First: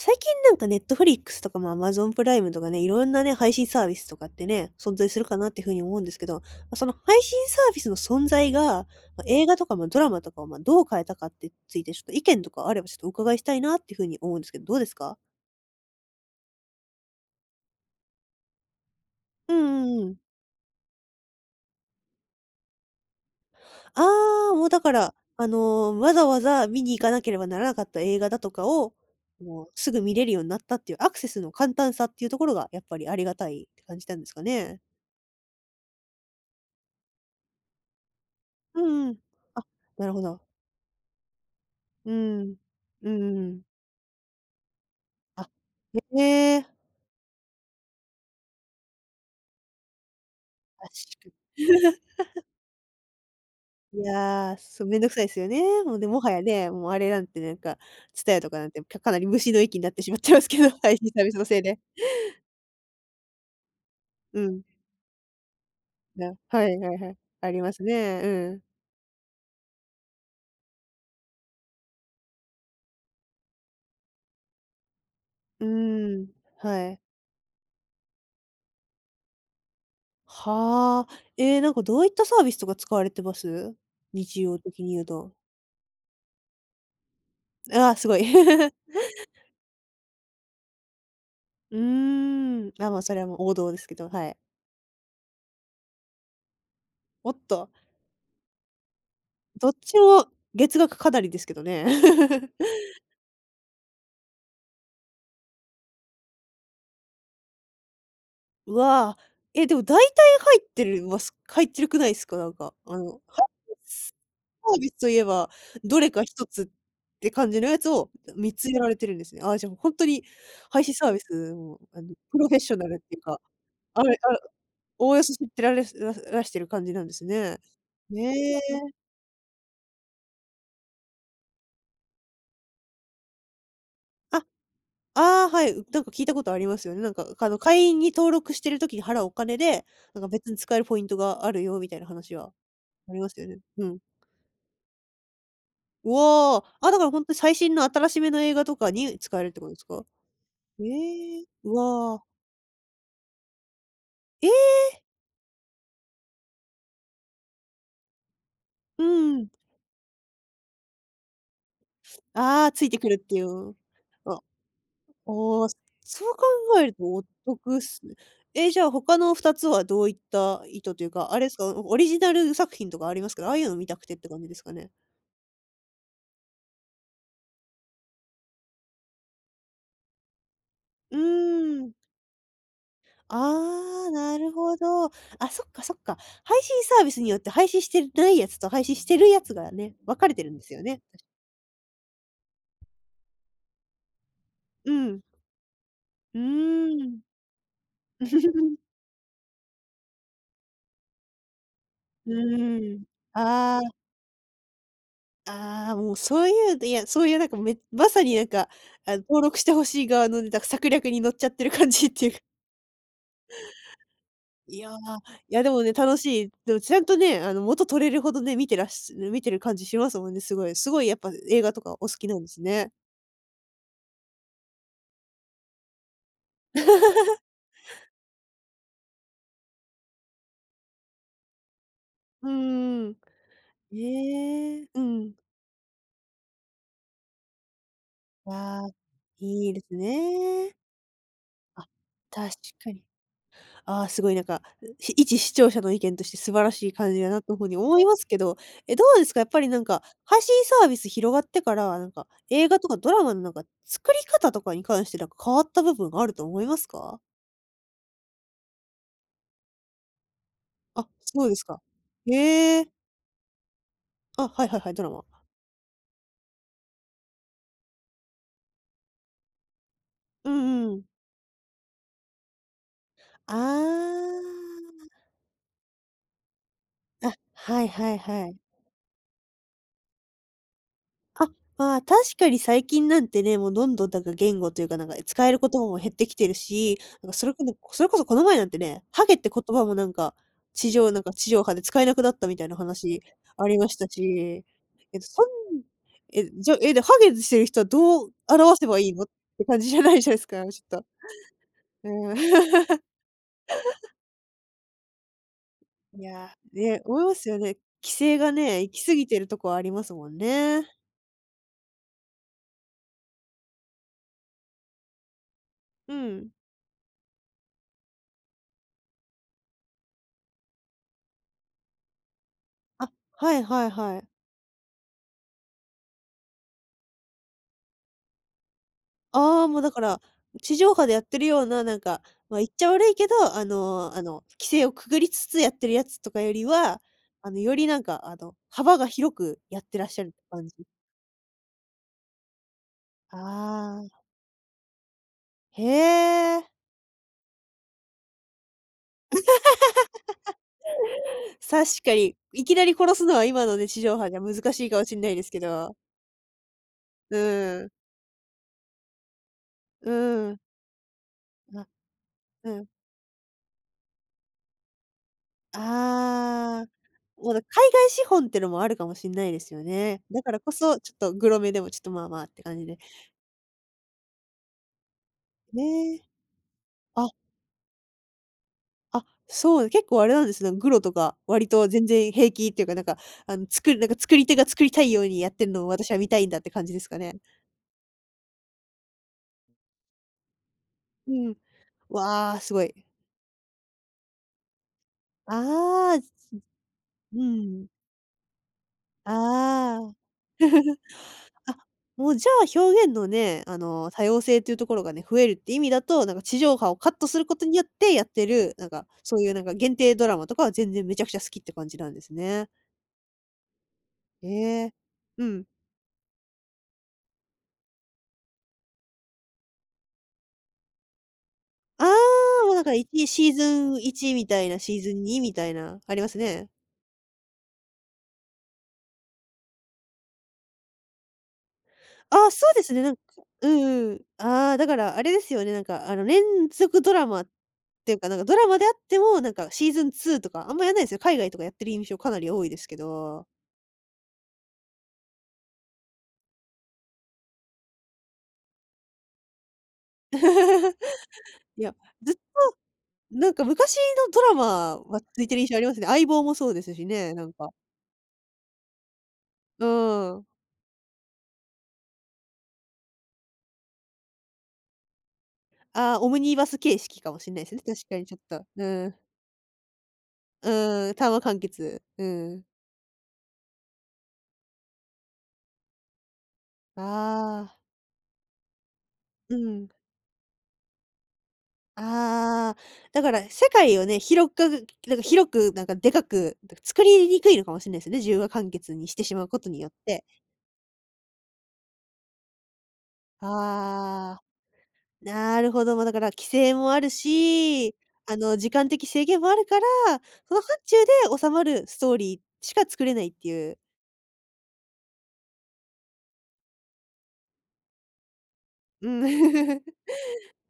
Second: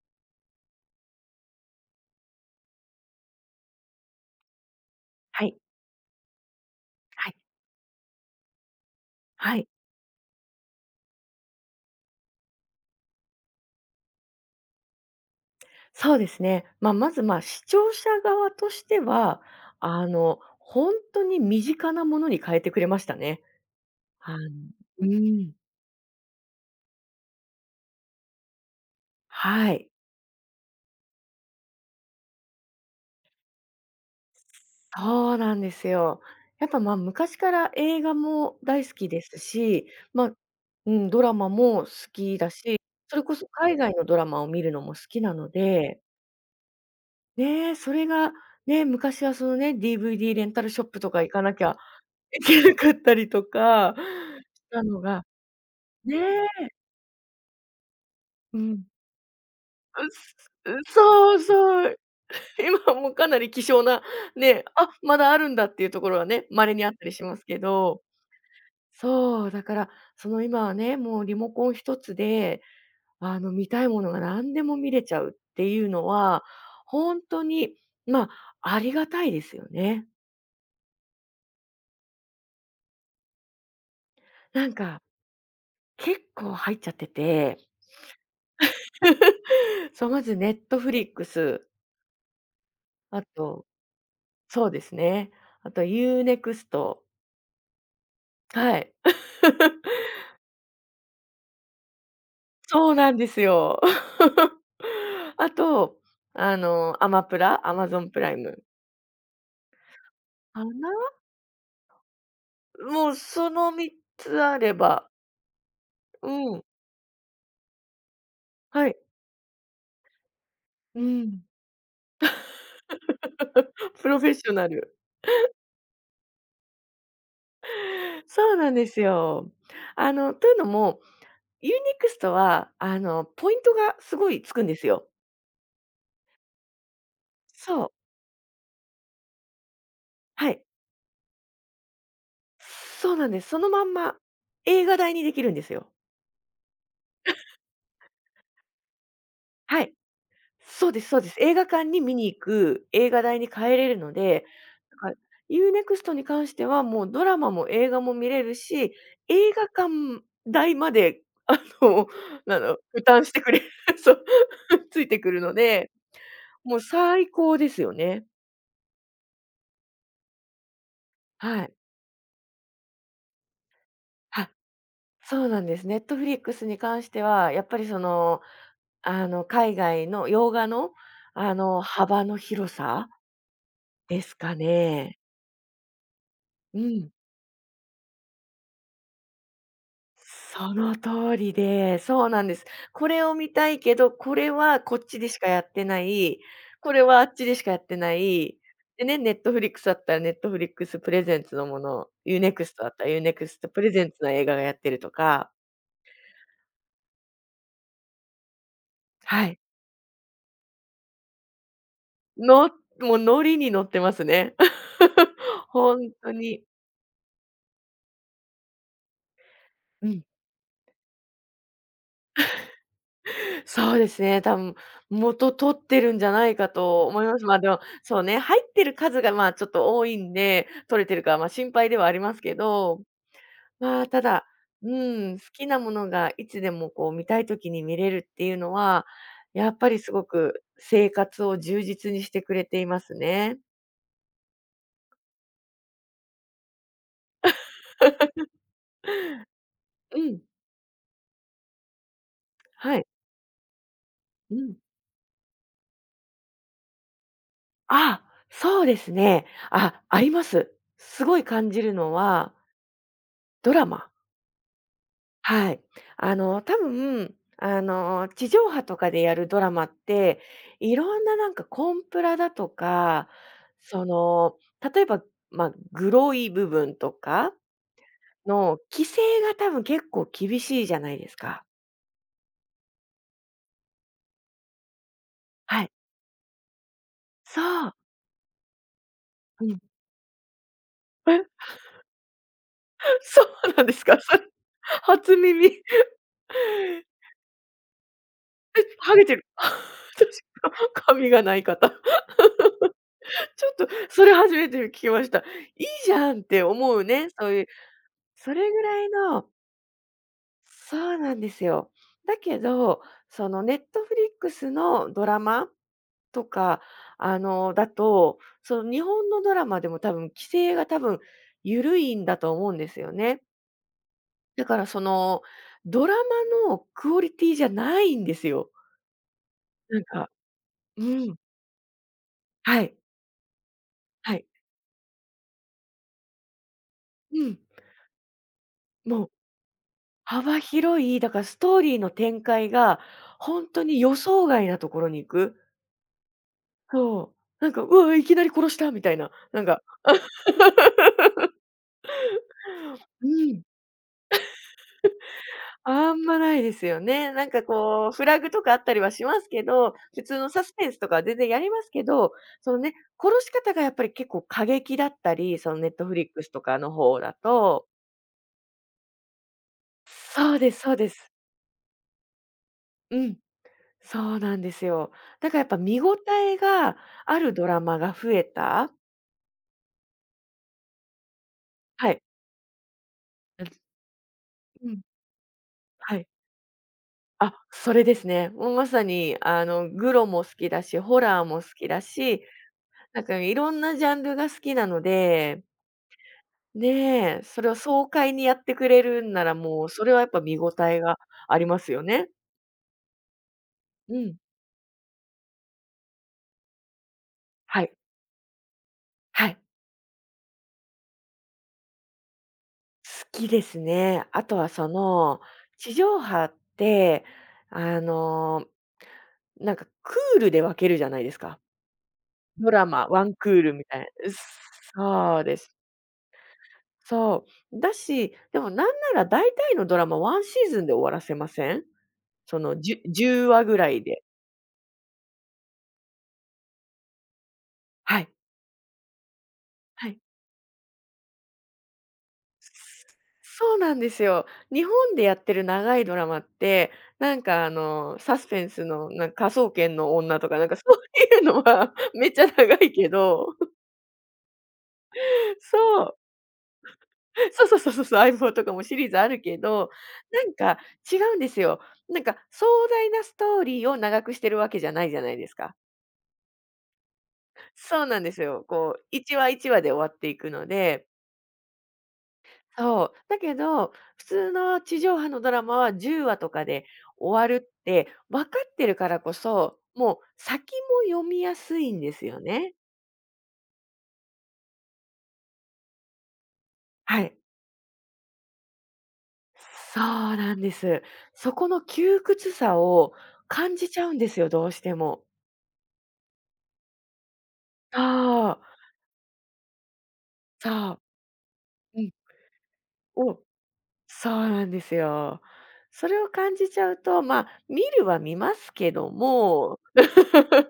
最近ネットフリックスとかも a マゾンプライムとかね、いろんなね、配信サービスとかってね、存在するかはなっい。ていうふうに思うんですけど、その配は信い。サービスの存在が、映画はとい。か、ドラマとかを、どう変えたかってついて、ちょっと意見とかあればちょっとお伺いしたいなっていうふうに思うんですけど、どうですか？そうですね。まず、視聴者側としては、うんうんうん。本当に身近なものに変えてくれましたね。あのああ、もうだかうら、ん。わざわざ見に行かなければならなかった映画だとかを、もうはすい。ぐ見れるようになったっていうアクセスの簡単さっていうところがやっぱりありがたいって感じたんですかね？そうなんですよ。やっぱ、昔から映画もう大好んきうん。ですあ、し、なるほまあど。うん、ドラマも好うきだん。し、うそんれこそうん。海外のドラマを見るのも好きなのあ、で、へえ、ねえ、それが、ね、昔はそのね、DVD レンタルショップと確かか行かなきゃ行けなかったりとかに。いや、したそう、めんのどくさがいですよね。もうでねもはやえ。ね、もうあれなんてなんか、TSUTAYA とかうなんて、ん。かなり虫の域になってしうまってすますけど、う 配信サービそスうのせいで。そう。今もうかなり希少な、うん。ね、あ、まだあるんだっていうところはね、は稀いにあはっいたはりい。しますあけりますど。ね。うん。そう、だから、その今はね、もうリモコン一つで、見たいものが何でも見れちゃうっうていうのーん、は、はい。ほんとに、ま、ありがたいですよね。はあ。ええ、なんかどういったサービスとか使われてます？日常なん的に言か、うと。結構入っちゃってて。ああ、すごい。そう、まず Netflix、うーん。あ、まあ、それあはもう王と道ですけど、はい。そうですね。あとユーネクスト、おっと。はい。どっち も月額かなりですけどね。そうなんですよ。あと、アマプラ、アマゾンプライムうわぁ、え、でも大体入かってな？るます入ってるくないですか？もうハイその3つあれサービスとば、いえば、どれか一うつん、って感じのやつを3つやらはれい、てるんですね。ああ、じゃもうに配信うサービん、スも、プロフェッショナルっていうか、あプれロフェあッれ、ショナル。おおよそ知ってられららしてる感じなんですね。ねそうなんでえ。すよ。というのも、ユーネクストは、ポイントがすごあ、いつくんですよ。ああ、はい、なんか聞いたことありますよね。会そう、員に登録してる時に払うお金で、なんか別はにい。使えるポイントがあるよみたいな話は。そあうりなまんすでよす。そね。のまうんん。ま映画代にできるんですよ。うわあ、あ、だからほんと最新の新しめの映画とかに使えるってことではすい。か？そうですそうです。ええ、映画う館に見わ、に行く映画代に変えれるので、ええ、なんか、ユーネクストに関しては、もうドラマも映画も見れるし、うん。映画館代まで、あの、なああ、のついて負くる担っしていてくれる、う。そう、あ、ああ、ついてくるので、そうも考うえるとお最高で得っすよすね。ね。え、じゃあ他の2つはどういった意図というか、あれですはか、い。オリジナル作品とかありますけど、ああいうの見たくてって感じあ、ですかね？そうなんです。Netflix に関しては、やっぱりその、海外の洋画の、うーん。幅の広さああ、ですなるかほど。あ、ね。そっかそっか。配う信サーん。ビスによって配信してないやつと配信してるやつがね、分かれてるんですそよのね。通りで、そうなんです。これを見たいけど、これはうこっちん。でしかやってなうーい、これん。はあっちでしかやってない、でね、ネットフリックスだったらネットフリックスプレゼンツのもの、うユーネクストだっーん。たらユーネクストあプレゼンツの映画がやってるとか、あ、ああ、もうそういう、いや、そういうなんかめまさに登は録い。して欲しい側のね、策略に乗っちゃってる感じっていうか。のもうノリに乗ってますね。いや、いや でもね、本楽当しい。に。でもちゃんとね、元取れるほどね、見てる感じしうますん。もんね、すごい。すごいやっぱ映画とかお好きなんですね。そうですね、多分、元取ってるんじゃないかと思います。でも、そうね、入ってる数が、まあ、ちょっと多いんで、取れてるかは、まあ、心配ではありますうけど、んうん。まあ、ただ、ええ、ううん。ん、好きなものがいつでもこう見たい時に見れるっていうのああ、は、やいいっでぱすりすごくね。生活を充あ、実にして確くれていかまに。すね。ああ、すごい一視聴者の意見として素晴らしい感じだなというふうに思いますけど、え、どうですか？やっぱりなんか、うん、配信サービス広がってから、なんか、映画とはかい。ドラマのなんか、作り方うとかん。に関してなんか変わった部分があると思いますか？あ、そうですね。あ、あります。あ、すごいそうです感か。じるのは、へえ。ドラマ。あ、はいはいはい、ドラマ。はい。多分、地上波とかでやるドラマって、うんいうん。ろんななんかコンプラだとか、その、例えあば、まあ、グロい部分とあ。あ、かはいはいはい。の規制が多分結構厳しいじゃないですあ、か。まあ、確かに最近なんてね、もうどんどんなんか言語というか、なんか使える言葉はい。も減ってきてるし、そう。それこそこの前なんてね、ハゲって言うん。葉もなんか、え、地上波で使えなくなったみたいな話 そうありなんまでしすたか？それ、し、え、初そん耳。え、じゃ、え、で、ハゲしてる人はどう表せばいいハのゲってる。て感じじゃないですか、ち確ょっか、と。髪がない方。うん。ちょっとそれ初めて聞きました。いいじいゃんっや、て 思ね、う思いね、ますそうよいうね。規制がそれぐね、行らきい過ぎてのるとこはありますもんね。そうなんですよ。だけど、その、ットフリックスのドラマうとん。か、だと、その、日本のドラマでも多分規制が緩いんだと思うんですあ、よね。はいはいはい。だから、その、ドラマのクオリティじゃないんですよ。ああ、もうだなかんら、か地上う波でやっん。てるような、なんか、まあ、言っはちゃい。悪いけど、あはの、い。規制をくぐりつつやってるやつとかよりは、うん。よりなんか、幅がもう広くやってらっしゃる幅感じ。広い、だからストーリーの展開が本当にああ、予想外なところに行く。へえ。そう。なんか、うわ、いきなり殺したみたいな、なんか確かに、いきなり殺すうのはん。今のね、地上波じゃ難しいかもしんないですけど。あんまないですよね。うなんかん、こう、フラグとかあったりはしますけど、う普通のん、サスペンスとかは全然やりまあ、すけど、うそのん。ね、殺し方がやっぱり結構過激だったり、そのネットフリックスとかああ、の方だもうだ、と海外資本ってのもあるかもしんないですよね。だかそうらでこすそうそ、でちょっす。とグロめでもちょっとまあまあって感じで。うん、そうなんですよ。だからやっぱ見ね応え。えがああるドラマが増えた。あ、そう、結構あれなんですね。グロとか、割と全はい。然平気っていうか、作るなんか作り手が作りうん、たいようにやってるのを私ははい。見たいんだって感じですかね。あ、それですね。もうまさに、グロも好きだし、ホうラーん。も好きだし、わあ、すごい。なんかいろんなジャンルが好きなので、ああ、ねうえ、それをん。爽快にやってくれるんなら、もうあそれはやあ。っぱ見応えがありあ、ますよもね。うじゃあ表現のね、う多ん。様性っていうところがね、増えるって意味だと、なんか地上波をカットすることによはっい。てやってる、なんか、そうはいうい。なんか限定ドラマとかは全然めちゃくちゃ好きって感じなんですね。好きですね。あとはえそえ。の、うん。地上波って、あの、クールで分けるじゃないですか。ああ、ドもうだラからいマ、ワちンクシーズールみンたいな。1みたいな、シーズン2そうみでたす。いな、ありますね。そう。だし、でもなんなら大体のドラマワンシーズンで終わらせません？ああ、そうですね、なんか10話うぐらいんうん。で。ああ、だからあれですよね、連続ドラマっていうはか、い、なんかドラマであっても、なんかシーズはンい。2とかあんまやんないですよ。海外とかやってる印象かなり多いですけど。そうなんですよ。日本でやってる長いドラマって、サスペンスのなん科捜研の女とかなんかそういうのいや、は めっずちゃ長いけなんど、か昔のドラマは続いてる 印象そありますね。相う。棒もそうですしね、なんそうか。そうそうそうそう、相棒とかもシリーズあるけうど、ーなん。んか違うんですよ。なんか壮大なストーリーを長くしてるわけじゃないじゃないですか。ああ、オムニバス形式かもしんないですね、そう確かなんにでちょっすよ。と。うこう、ん。1話1話で終わっていくのうで、ーん、単話完結。うん。そう。だけど、普通の地上波のドラマは10話とかであ終わるあ。って分かってるからこうそ、ん。もう先も読みやすいんですよね。ああ、だから世界をね、広く、なんかでかく、作はりい。にくいのかもしれないですね、自由が完結にしてしまうことによっそうて。なんです。そこの窮屈さを感じちゃうんであすあ、よ、どうしても。なるほど。ま、だから規制もあるし、そう、時間的制限もあるから、その範そ疇う、で収まるスうん、トーリーしか作れないっお、ていう。そうなんですよ。それを感じちゃうと、まあ、見るは見ますけうどん。も。 そ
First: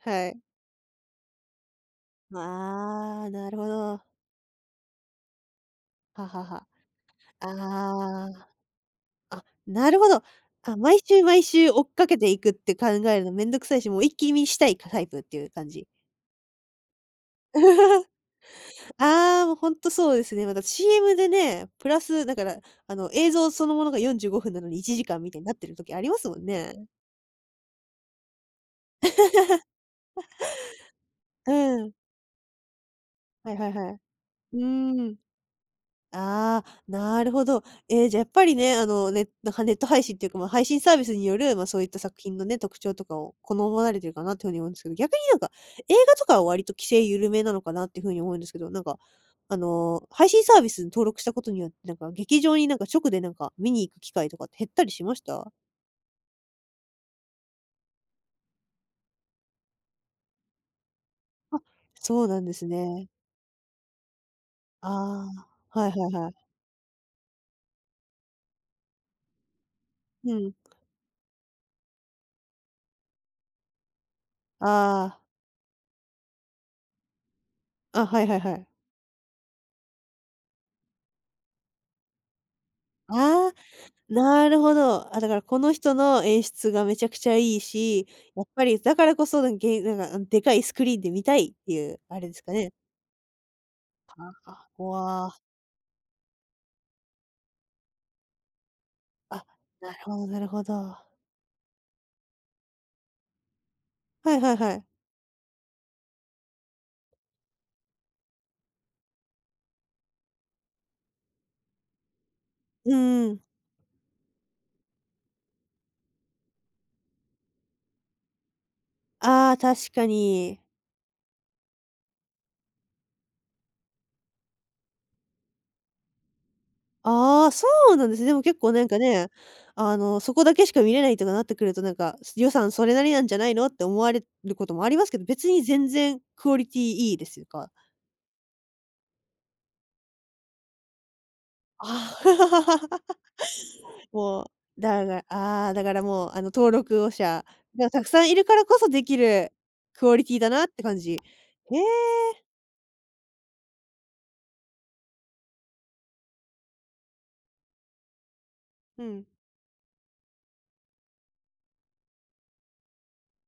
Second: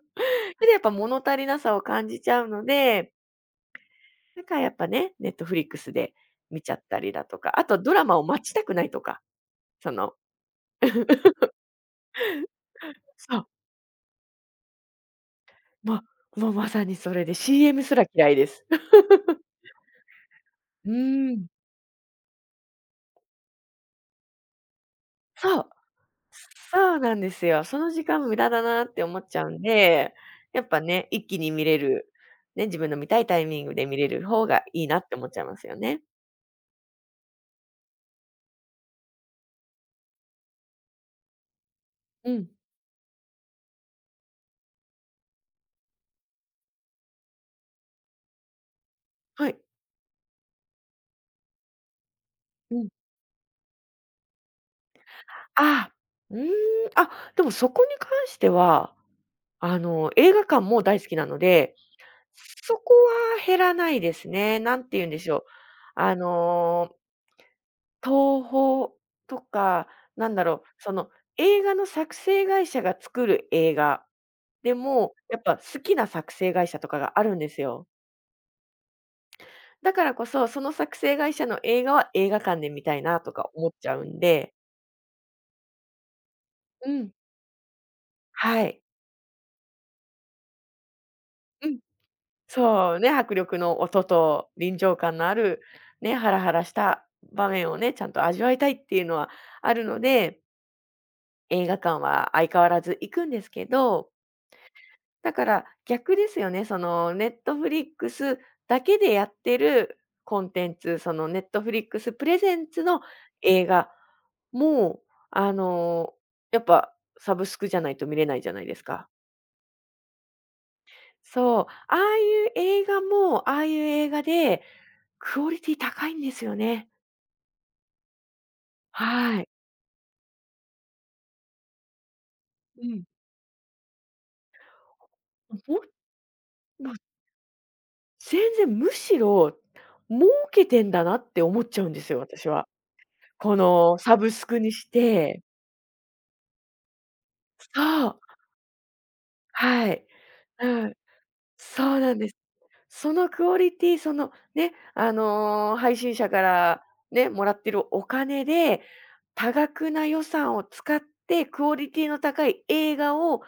はい。れでやっぱ物足りなさを感じちゃうので、ああ、なるほど。だからやっぱね、ネットフリックスではは見は。ちゃったりだとか、あとドラマをあ待あ。ちたくないとか、あ、なそるほの ど。あ、毎週毎 週追っかけていくって考えるのそめう、んどくさいし、もう一気見したいタイプっていう感じ。ま、もうまさにそれで CM すら 嫌いです。ああ、もうほんとそうですね。また う CM でーん。ね、プラスだから、あの、映像そのものが45分なのに1時間みたいになっそてう、る時ありますもんね。そうなんですよ。その時間無駄だなって思っちゃうんで、やっぱね、一気うに見れん。る、ね、自分の見たいタイはいミンはいグでは見い。れる方うがいいなーってん。思っちゃいますよね。ああ、なるほど。えーじゃ、やっぱりね、なんかネット配信っていうか、まあ、配信サービスによる、まあ、そういった作う品のん。ね、特徴とかを好まれてるかなっていうふうに思うんですけど、逆になんか、映画とかは割と規制緩めなのかなっていうふうに思うんですけど、なんか、はあい。の、配信サービスに登録したことによって、なんか劇場になうんかん。直でなんか見に行く機会とかって減ったりしました？ああ、うーん、でもそこに関しては映画館も大好きなので、そうなんですそこね。は減らないですね。なんあて言うんでしょう。あ、はいはいあはい。の、東宝とか、なうんだん。ろう、その、映画の作成会社が作る映画でも、あやっぱ好きな作成会社とかがあるんですよ。あ、あ、はいはいはい。だからこそ、その作成会社の映画は映画館で見たいなとかああ。思っちゃうんなで。るほど。あ、だからこの人の演出がうめちゃん。くちゃいいし、やっはぱりい。だからこそ、なんか、あの、でかいスクリーンで見たいっうてん。いうあれですかね。そうね、迫力の音とあ、臨場感わのああ。る、ね、ハラハラした場面をね、ちゃんと味わいたいっていうのはあ、あるなるのほどなで、るほど。映画館は相変わらず行くんですけど、はいはいはい。だから逆ですよね、そのネットフリックスだけでやってるコンテンツ、そのネットフリックスプレゼンツうのんうん。映画も、あの、やっぱサブスクじゃないと見れないじゃないですか。ああ、確かに。そう、ああいう映画も、ああいう映画でクオリティ高いんですよね。ああ、そうなんですね。でも結構なんかね、はい。あの、そこだけしか見れないとかなってくると、なんか、予算うそれなん。りなんじゃないのって思われることもありますけど、別にも全然クオリティもういいですか？全然むしろ、儲けてんだなって思っちゃうんですあよ、私は。あ。このサブもスクにう、して。ああ、だからもう、あの、登録者そがたくう、さんいるからこそできるはい。クオリティだなってうん、感じ。へそうなんでえ、す。そのクオリティ、そのね、配信者からね、もらってるお金で、うん。多額な予算を使ってクオリティの高い映画を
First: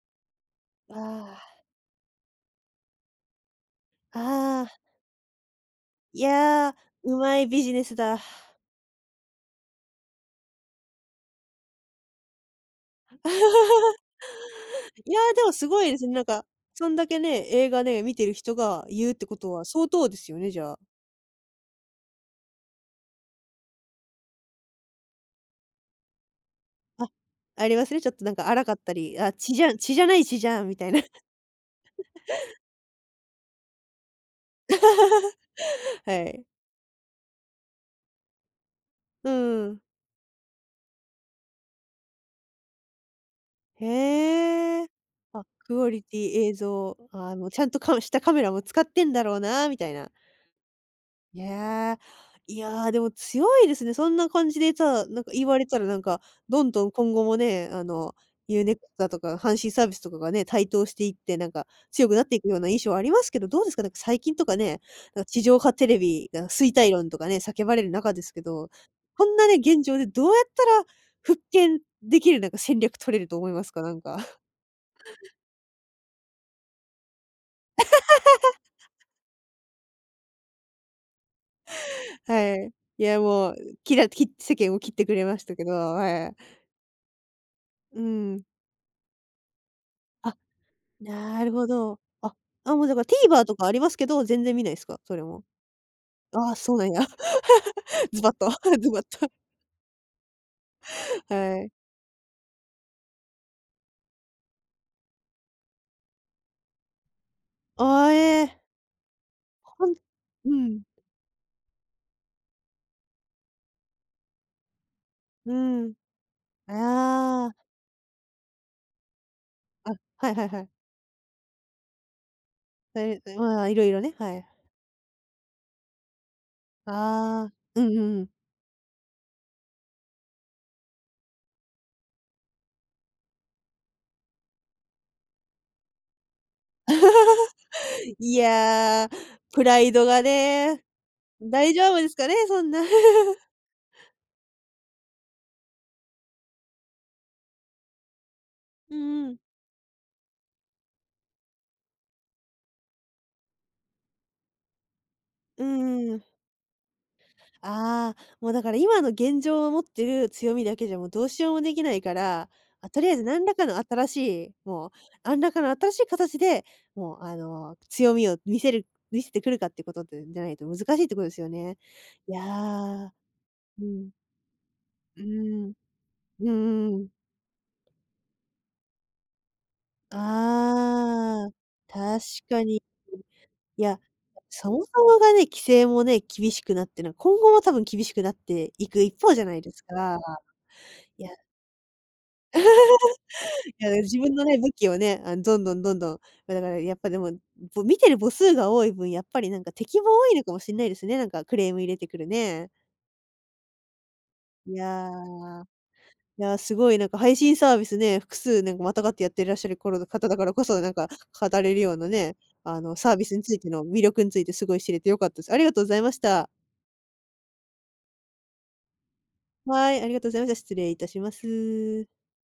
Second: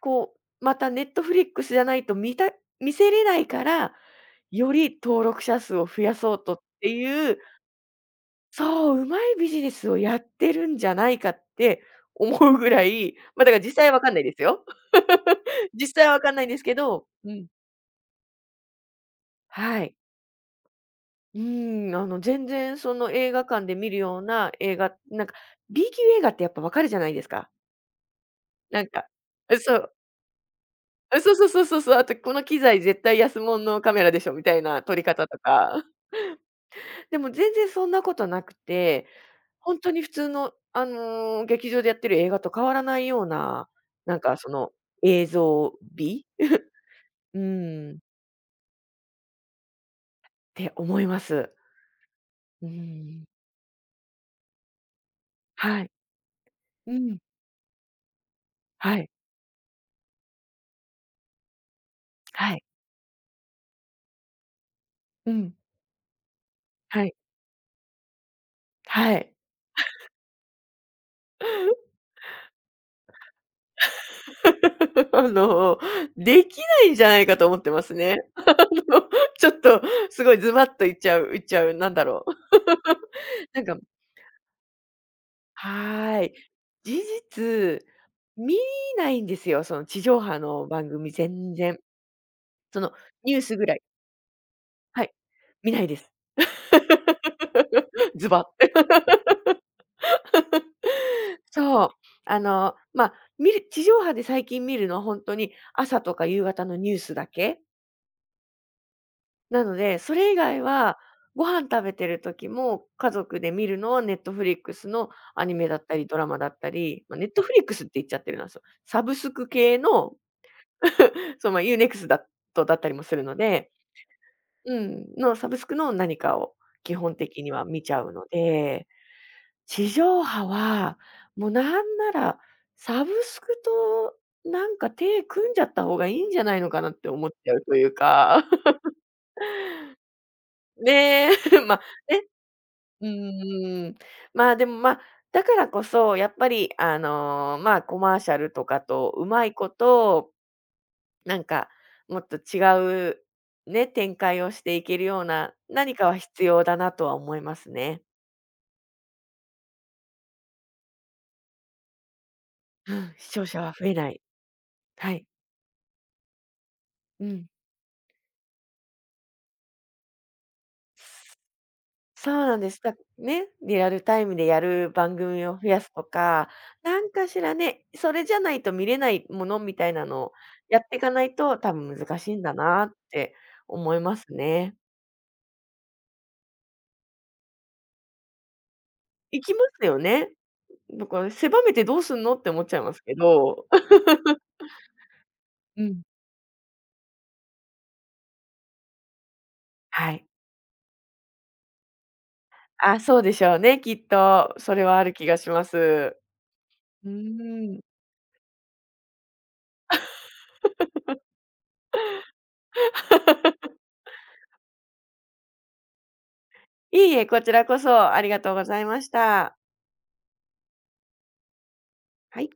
こまたネットフあリックスじゃないと見せれないから、あ、あよあ、り登録者数を増やいそうとっや、てういまう、いビジネスだ。そう、うまいビジネスをやってるんじゃないかって思うぐらい、ま、だから実際 はわかんないですよ。いや、でもす ごいで実す際ね、はわなんかんなか、いんですけそんだど、けうね、ん、映画ね、見てる人が言うってことはは相い。当ですよね、じゃあ。全然その映画館で見るような映画、なんか B 級映画ってやっぱわかるじゃなあ、いですか。ありますね、ちょっとなんか荒かっなんたか、り、あ、血じゃそ血うじゃない血じゃんみたいな。あ、そうそうそうそうそう、あとこの機材絶対安物のカメラでしょみたいな撮り方とか。はい。でも全然そんなことなくて、うほんん。とに普通の劇場でやってる映画と変わらないような、なんかそのへえ。映あ、像クオリテ美？ィ、映像、あうのちゃんとん、っかしたカメラも使ってんだろうなみたいな。て思いまいす。や、いうーや、でもん。強いですね。そんな感じでさ、なんか言われたはらい。なんか、どんどんう今ん。後もね、あの、u ネ e x はだい。とか、阪神サービスとかがね、台頭していって、なんか強くなっていくはようい。な印象はありますけど、どうですか？なんか最近とかね、なんかう地ん。上波テレビが衰退は論い。とかね、叫ばれる中ですけど、はこい。んなね、現状でどうやったら復権できるなんか戦略取れると思いますか？なんか。あの、できないんじゃないかと思ってますね。の、ちょっとすごいズバッと言っちゃう、なんだろう。はい。いや、も う、なんかきらき世間を切ってくれましたけど、ははーい。い。事実、うん。見ないんですよ、その地上あ、波の番組なる全ほ然。ど。あ、あ、そもうのだから ニュー TVer とスぐかあらりいますけど、全然見ないですか？はい、それも。見ないです。ああ、そうなんや。ズズバッバと ッ。ズバッと。はい。そう。まあ、見る地上波で最近見るのは本当に朝とか夕方のニュースだけ。ああ、ええ。なのほんで、それ以う外ん、は、ご飯食べてる時も、家族で見るのはネットフリックスのアうニメだっん。たり、ドラマだったり、ま、ネットフああ、リックスって言っちゃってるな、そう、サブスク系あ、の、はいはいはい。そうま、u n e クスだとだったりもすえるえ、のまあ、で、いろいろね、はい。うん、のサブスクの何かを基あ本的にあ、はう見んちうゃうんうのん。で、地上波は、もうなんなら、サブスクとなんか手組んじゃった方がいいんじゃないのかなって思っちゃうという いか。や、プライドがね、ね、大ま丈夫ですかね、そんな。うんう んうん。まあ、でも、まあ、だからこそ、やっぱり、まあ、コマーシャルとかうとんううん。まいこと、なんか、もっと違う、ね、展開をしていけるようなう何かんうはん。必要だなとは思いますね。ああ、もうだから今の現状を持ってる強みだけじゃもうどうしようもできないから、まあ、うとりあん、えず視聴者は増えない。い、もう、はい。何らかの新しい形で、もううあん。の、強みを見せる見せてくるかってことでじゃないと難しいってことですよね。いそうやなんです。だー、ね、リうアルん、タイムでやる番う組を増ん、やすとか、うんうなん。んかしらね、それじゃないと見れないものみたいなのをやっていかないああ、と、多分難確しいんだかに。なってい思や、いますそね。もそもがね、規制もね、厳しくなってるのは今後も多分厳しくなっていく一方じ行ゃきなまいですすよか。ね。だかいらや狭めてどうすんのって思っちゃいますけど。いや、自分 のね、武器をね、あの、どんどんうどんん。どん、ま、だからやっぱでも、見てる母数が多い分、やっぱりなんか敵もは多い。いのかもしんないですね、なんかクレーム入れてくるね。あ、そうでしょうね、きっと。いそれはある気がしまや、す。いや、すごいなうんーか配信サーん。ビスね、複数なんかまたがってやってらっしゃる方だからこそ、なんか語れるようなね、あの、サービスについての魅力についてすごい知れて良かったです。ありがとうございました。いいえ、こちらこそありがとうございました。はい、ありがとうございました。失礼いたします。はい。